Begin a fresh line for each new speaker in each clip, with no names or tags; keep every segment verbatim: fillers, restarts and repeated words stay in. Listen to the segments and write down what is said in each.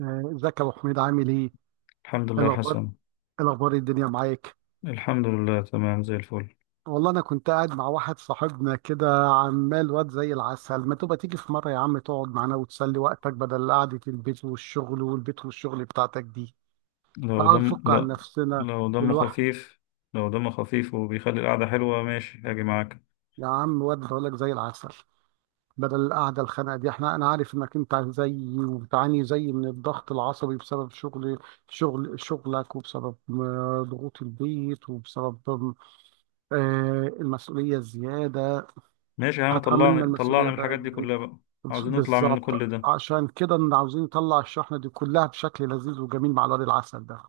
آه، ازيك يا ابو حميد عامل ايه؟ إيه
الحمد لله
الاخبار
حسن.
إيه الاخبار إيه الدنيا معاك.
الحمد لله، تمام زي الفل.
والله انا كنت قاعد مع واحد صاحبنا كده، عمال واد زي العسل. ما تبقى تيجي في مره يا عم تقعد معانا وتسلي وقتك بدل قعده البيت والشغل والبيت والشغل بتاعتك دي.
لو
اه،
دم
نفك عن
لا،
نفسنا
لو دمه
الواحد.
خفيف لو دمه خفيف وبيخلي القعدة حلوة، ماشي هاجي معاك.
يا عم، واد بقولك زي العسل. بدل القعده الخانقه دي، احنا انا عارف انك انت زيي وبتعاني زيي من الضغط العصبي بسبب شغل شغل شغلك وبسبب آه، ضغوط البيت، وبسبب آه، المسؤولية زيادة.
ماشي يا عم،
هتحملنا
طلعني طلعني
المسؤولية
من الحاجات دي
بدري.
كلها بقى. عاوزين نطلع من
بالظبط،
كل ده.
عشان كده إن عاوزين نطلع الشحنة دي كلها بشكل لذيذ وجميل مع الواد العسل ده.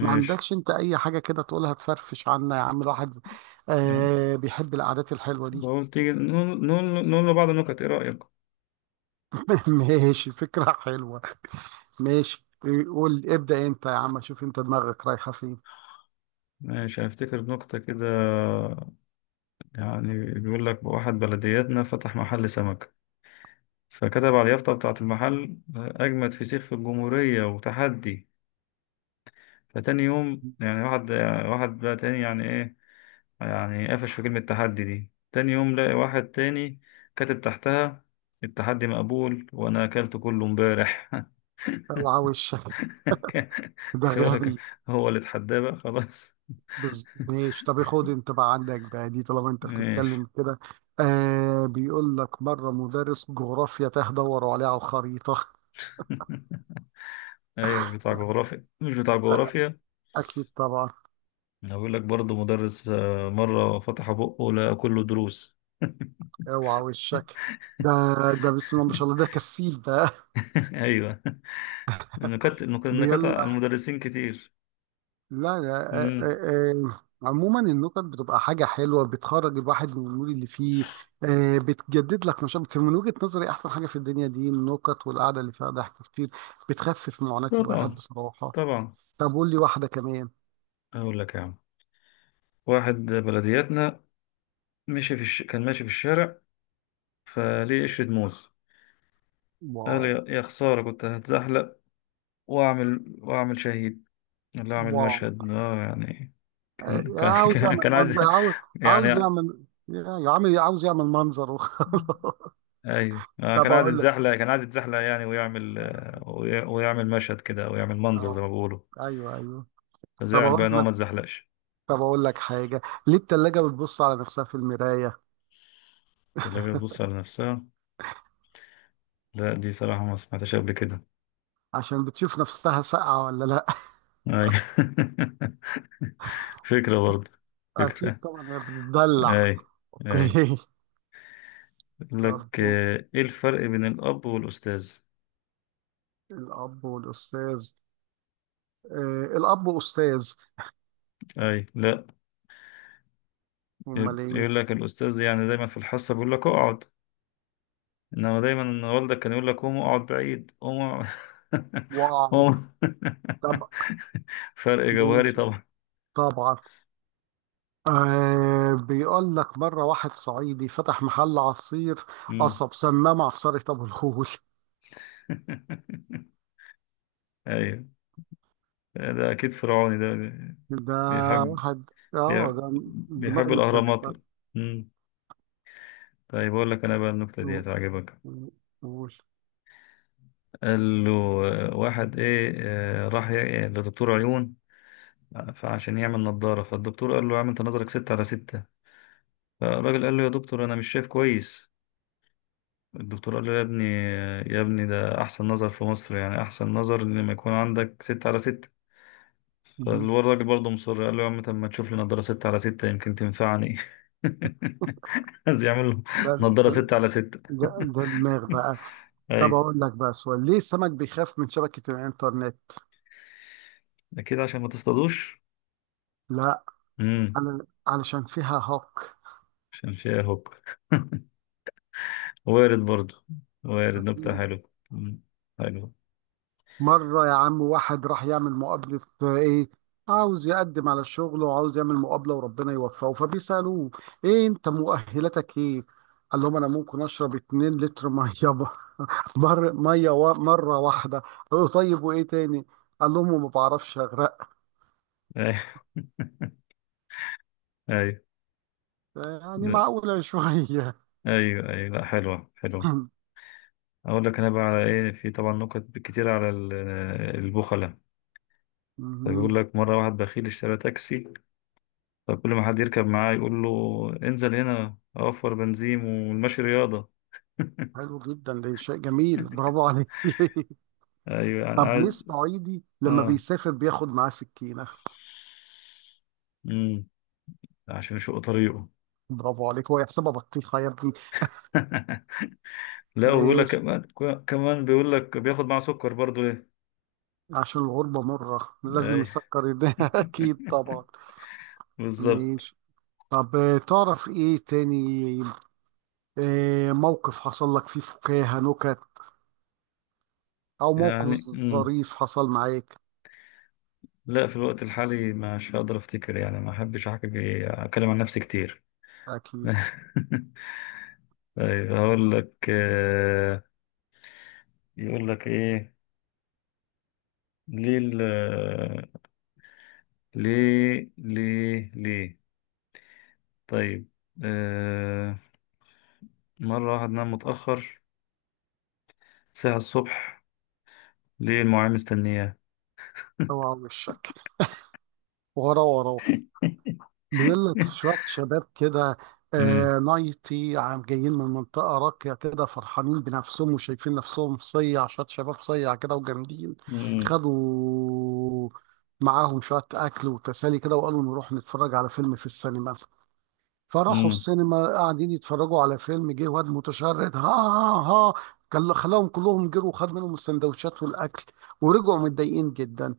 ما عندكش انت اي حاجة كده تقولها تفرفش عنا يا عم الواحد؟ آه بيحب القعدات الحلوة دي.
بقول تيجي نقول نقول نقول لبعض النكت، ايه رأيك؟
ماشي، فكرة حلوة. ماشي، قول ابدأ انت يا عم، شوف انت دماغك رايحة فين.
ماشي، هفتكر نكتة كده. يعني بيقول لك واحد بلدياتنا فتح محل سمك، فكتب على اليافطة بتاعة المحل: أجمد فسيخ في الجمهورية، وتحدي. فتاني يوم يعني واحد، واحد بقى تاني يعني ايه، يعني قفش في كلمة تحدي دي. تاني يوم لاقي واحد تاني كاتب تحتها: التحدي مقبول وانا اكلت كله امبارح.
اوعى وشك، ده
شو،
غبي.
هو اللي اتحداه بقى، خلاص.
بز... ماشي، طب خد انت بقى عندك بقى دي طالما انت
ماشي.
بتتكلم كده. آه، بيقول لك مره مدرس جغرافيا تاه، دوروا عليه على الخريطه.
ايوه، مش بتاع جغرافيا، مش بتاع جغرافيا.
اكيد طبعا.
هقول لك برضه مدرس، آه، مرة فتح بقه لقى كله دروس.
اوعى وشك. ده، ده بسم الله ما شاء الله، ده كسيل بقى.
ايوه، نكت نكت نكت على
بيلا.
المدرسين كتير.
لا، لا. آه،
امم.
آه. آه. عموما النكت بتبقى حاجة حلوة، بتخرج الواحد من المود اللي فيه. آه، بتجدد لك نشاط. من وجهة نظري أحسن حاجة في الدنيا دي النكت والقعدة اللي فيها ضحك كتير، بتخفف معاناة الواحد
طبعا،
بصراحة.
طبعا.
طب قول لي واحدة كمان.
اقول لك يا عم، واحد بلدياتنا مشي في الش... كان ماشي في الشارع، فليه قشرة موز. قال:
واو.
يا يا خسارة، كنت هتزحلق، واعمل واعمل شهيد، ولا اعمل
واو.
مشهد، اه يعني. كان كان
عاوز
كان كان
يعمل
عايز
منظر. عاوز عاوز
يعني
يعمل يا عم عاوز يعمل منظر وخلاص.
ايوه، آه، كان
طب
عايز
اقول لك.
يتزحلق، كان عايز يتزحلق يعني، ويعمل آه، وي- ويعمل مشهد كده، او يعمل منظر زي ما
اه،
بيقولوا.
ايوه ايوه. طب
فزعل بقى
اقول
ان هو
لك
ما اتزحلقش.
طب اقول لك حاجه. ليه التلاجه بتبص على نفسها في المرايه؟
الكلاب بتبص على نفسها. لا، دي صراحة ما سمعتهاش قبل كده.
عشان بتشوف نفسها ساقعه ولا لا.
ايوه. فكرة برضه.
اكيد
فكرة.
طبعا، هي بتدلع.
اي، اي.
اوكي.
يقول
طب،
لك آه، ايه الفرق بين الاب والاستاذ؟
الاب والاستاذ. آه، الاب استاذ.
اي، لا.
امال ايه؟
يقول لك الاستاذ يعني دايما في الحصه بيقول لك اقعد، انما دايما ان والدك كان يقول لك قوم اقعد بعيد، قوم أقعد-
واو.
قوم.
طب
فرق جوهري
ماشي،
طبعا.
طبعا. آه، بيقول لك مرة واحد صعيدي فتح محل عصير
مم.
قصب، سماه معصرة أبو الهول.
ايوه، ده اكيد فرعوني ده.
ده
بيحب
واحد اه،
بيحب
ده دماغه
بيحب الاهرامات.
متكلفة.
مم. طيب، اقول لك انا بقى النكته دي
و-
هتعجبك.
و- وقول.
قال له: آه، واحد ايه آه، راح ي- إيه، لدكتور عيون، فعشان يعمل نظارة. فالدكتور قال له: يا عم، انت نظرك ستة على ستة. فالراجل قال له: يا دكتور، انا مش شايف كويس. الدكتور قال له: يا ابني، يا ابني، ده احسن نظر في مصر، يعني احسن نظر ان لما يكون عندك ستة على ستة.
مهم.
فالراجل برضه مصر قال له: يا عم، طب ما تشوف لي نظارة ستة على ستة، يمكن تنفعني. عايز يعمل له
ده
نظارة
ده
ستة على ستة.
ده ده دماغ بقى. طب
ايوه،
أقول لك بقى سؤال: ليه السمك بيخاف من شبكة الإنترنت؟
اكيد عشان ما تصطادوش.
لا،
امم.
على- علشان فيها هاك.
عشان فيها هوك. وارد برضو، وارد. نكتة حلوة. مم. حلوة.
مرة يا عم واحد راح يعمل مقابلة، آه، إيه، عاوز يقدم على الشغل وعاوز يعمل مقابلة وربنا يوفقه، فبيسألوه: إيه أنت مؤهلاتك إيه؟ قال لهم: أنا ممكن أشرب 2 لتر مية. مر مية و- مرة واحدة. قالوا: طيب وإيه تاني؟ قال لهم: ما بعرفش أغرق.
أيوة. أيوة،
يعني
لا،
معقولة شوية.
أيوة، أيوة، لا، حلوة، حلوة. أقول لك أنا بقى على إيه، في طبعا نكت كتير على ال- البخلة. فبيقول
مهم.
لك مرة واحد بخيل اشترى تاكسي، فكل ما حد يركب معاه يقول له: انزل هنا، أوفر بنزين، والمشي رياضة.
حلو جدا، ده شيء جميل، برافو عليك.
أيوة، يعني
طب ليه
عايز.
الصعيدي لما
آه
بيسافر بياخد معاه سكينة؟
مم. عشان يشق طريقه.
برافو عليك، هو يحسبها بطيخة يا ابني.
لا، وبيقول لك
ماشي.
كمان. كمان بيقول لك بياخد معاه سكر برضو، ليه؟
عشان الغربة مرة لازم
أيوة.
يسكر ايديها. أكيد طبعا.
بالظبط.
ماشي. طب آه، تعرف إيه تاني؟ آه، موقف حصل لك فيه فكاهة، نكت، أو موقف
يعني. مم.
ظريف حصل معاك.
لا، في الوقت الحالي مش هقدر افتكر يعني، ما احبش احكي، اتكلم عن نفسي كتير.
أكيد.
طيب، هقول لك آه، يقول لك ايه، ليه ال- آه، ليه ليه ليه طيب، آه، مرة واحد نام متأخر ساعة الصبح، ليه المعلم مستنياه؟
اوعى وشك. ورا ورا. بيقول لك شوية شباب كده
امم.
آه نايتي عم، جايين من منطقة راقية كده فرحانين بنفسهم وشايفين نفسهم صيع، شوية شباب صيع كده وجامدين.
امم.
خدوا معاهم شوية أكل وتسالي كده، وقالوا نروح نتفرج على فيلم في السينما. فراحوا
امم.
السينما قاعدين يتفرجوا على فيلم، جه واد متشرد ها ها ها، كل- خلاهم كلهم جروا وخد منهم السندوتشات والأكل. ورجعوا متضايقين جدا.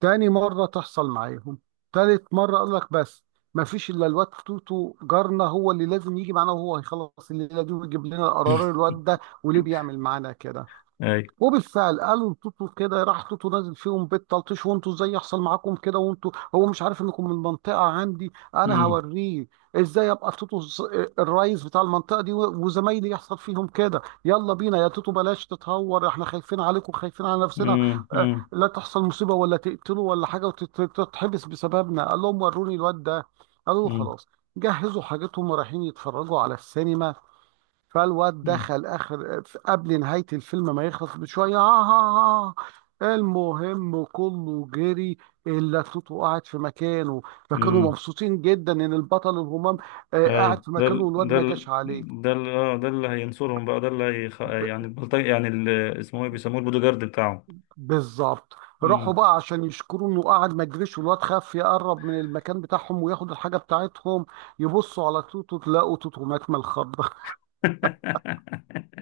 تاني مرة تحصل معاهم، تالت مرة قال لك بس، ما فيش إلا الواد توتو جارنا هو اللي لازم يجي معانا، وهو هيخلص الليلة دي ويجيب لنا قرار الواد ده وليه بيعمل معانا كده.
اي.
وبالفعل قالوا لتوتو كده، راح توتو نازل فيهم بيت تلطيش: وانتوا ازاي يحصل معاكم كده وانتوا، هو مش عارف انكم من المنطقه عندي، انا
امم.
هوريه ازاي، ابقى في توتو الز- الرئيس بتاع المنطقه دي و- وزمايلي يحصل فيهم كده. يلا بينا يا توتو، بلاش تتهور، احنا خايفين عليكم خايفين على نفسنا اه،
امم.
لا تحصل مصيبه ولا تقتلوا ولا حاجه وتتحبس بسببنا. قال لهم: وروني الواد ده. قالوا له:
امم.
خلاص. جهزوا حاجتهم ورايحين يتفرجوا على السينما. فالواد دخل اخر قبل نهايه الفيلم ما يخلص بشويه. آه آه آه. آه. المهم كله جري، الا توتو قاعد في مكانه. فكانوا
امم.
مبسوطين جدا ان البطل الهمام آه،
اي،
قاعد في
ده
مكانه
ال-
والواد
ده
ما
ال-
جاش عليه.
ده ال- آه، ده اللي هينصرهم بقى، ده اللي هيخ... يعني
ب-
البلطجي، يعني ال- اسمه ايه، بيسموه البودو جارد بتاعهم.
بالظبط. راحوا
امم.
بقى عشان يشكروا انه قاعد ما جريش والواد خاف يقرب من المكان بتاعهم وياخد الحاجه بتاعتهم. يبصوا على توتو، تلاقوا توتو مات من الخضه.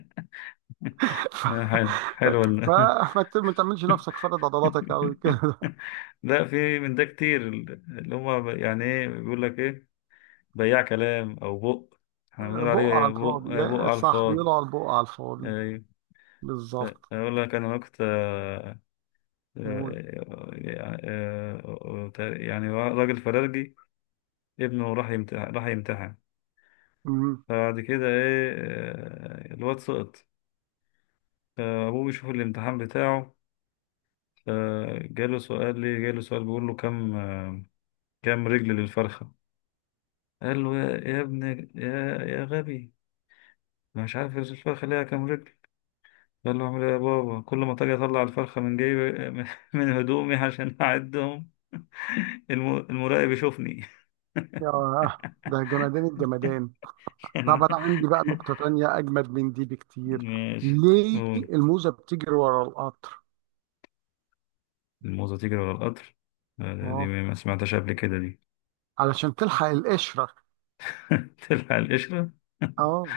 ف...
آه، حلو، حلو ال-
فما ت- ما تعملش نفسك فرد عضلاتك قوي كده.
لا، في من ده كتير، اللي هم يعني ايه، بيقول لك ايه: بياع كلام او بق. احنا بنقول
بقى على
عليه بق،
الفاضي،
آه، بق
يا
على
صح،
الفاضي.
بيقولوا على البقى على الفاضي.
ايوه.
بالظبط.
اقول لك انا وقت آه، آه،
قول.
آه، آه، آه، يعني راجل فرارجي، ابنه راح يمتحن راح يمتحن.
مم.
فبعد كده ايه آه، الواد سقط. فابوه بيشوف الامتحان بتاعه، فجاله سؤال، ليه جاله سؤال بيقول له: كام كام رجل للفرخة؟ قال له: يا, يا ابني، يا يا غبي، أنا مش عارف الفرخة ليها كام رجل. قال له: اعمل ايه يا بابا؟ كل ما تجي، اطلع الفرخة من جيبي، من من هدومي عشان اعدهم، الم- المراقب يشوفني.
يا ده جمدان الجمدان.
كان
طب
ع-
انا عندي بقى نقطة تانية اجمد من دي بكتير.
ماشي،
ليه
قول.
الموزة بتجري ورا القطر؟
الموزة تجري ورا القطر. آه، دي
اه،
ما سمعتهاش قبل كده دي.
علشان تلحق القشرة.
تلفع القشرة.
اه،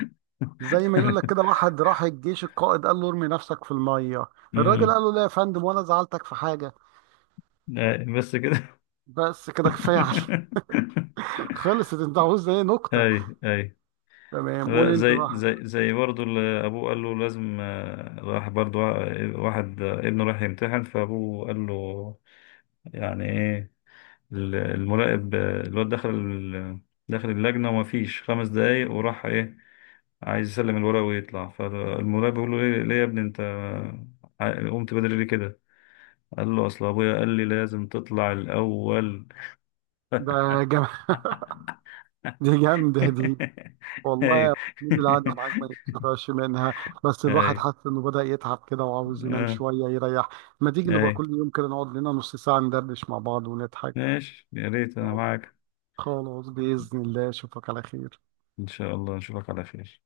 زي ما يقول لك كده واحد راح الجيش، القائد قال له ارمي نفسك في المية. الراجل
مم.
قال له: لا يا فندم، وانا زعلتك في حاجة؟
أي، بس كده.
بس كده كفاية عليك. خلصت؟ انت عاوز ايه نقطة؟
اي، اي.
تمام، قول
لا،
انت
زي
بقى
زي
حضرتك.
زي برضه اللي ابوه قال له لازم، آه، راح برضه آه، واحد آه، ابنه راح يمتحن، فابوه قال له يعني ايه. ال- المراقب، آه، الواد دخل ال- دخل اللجنة، وما فيش خمس دقايق، وراح ايه، عايز يسلم الورق ويطلع. فالمراقب بيقول له: ليه ليه يا ابني انت، آه، قمت بدري ليه كده؟ قال له: اصل ابويا قال لي لازم تطلع الاول.
ده جم... دي جامدة دي. والله
ايوه.
يا محمود القعدة معاك ما ينفعش منها، بس الواحد
ايوه،
حاسس انه بدأ يتعب كده وعاوز ينام
آه،
شوية يريح. ما تيجي نبقى
ايوه
كل يوم كده نقعد لنا نص ساعة ندردش مع بعض ونضحك.
ماشي، يا ريت انا معاك.
خلاص، بإذن الله أشوفك على خير.
ان شاء الله نشوفك على خير.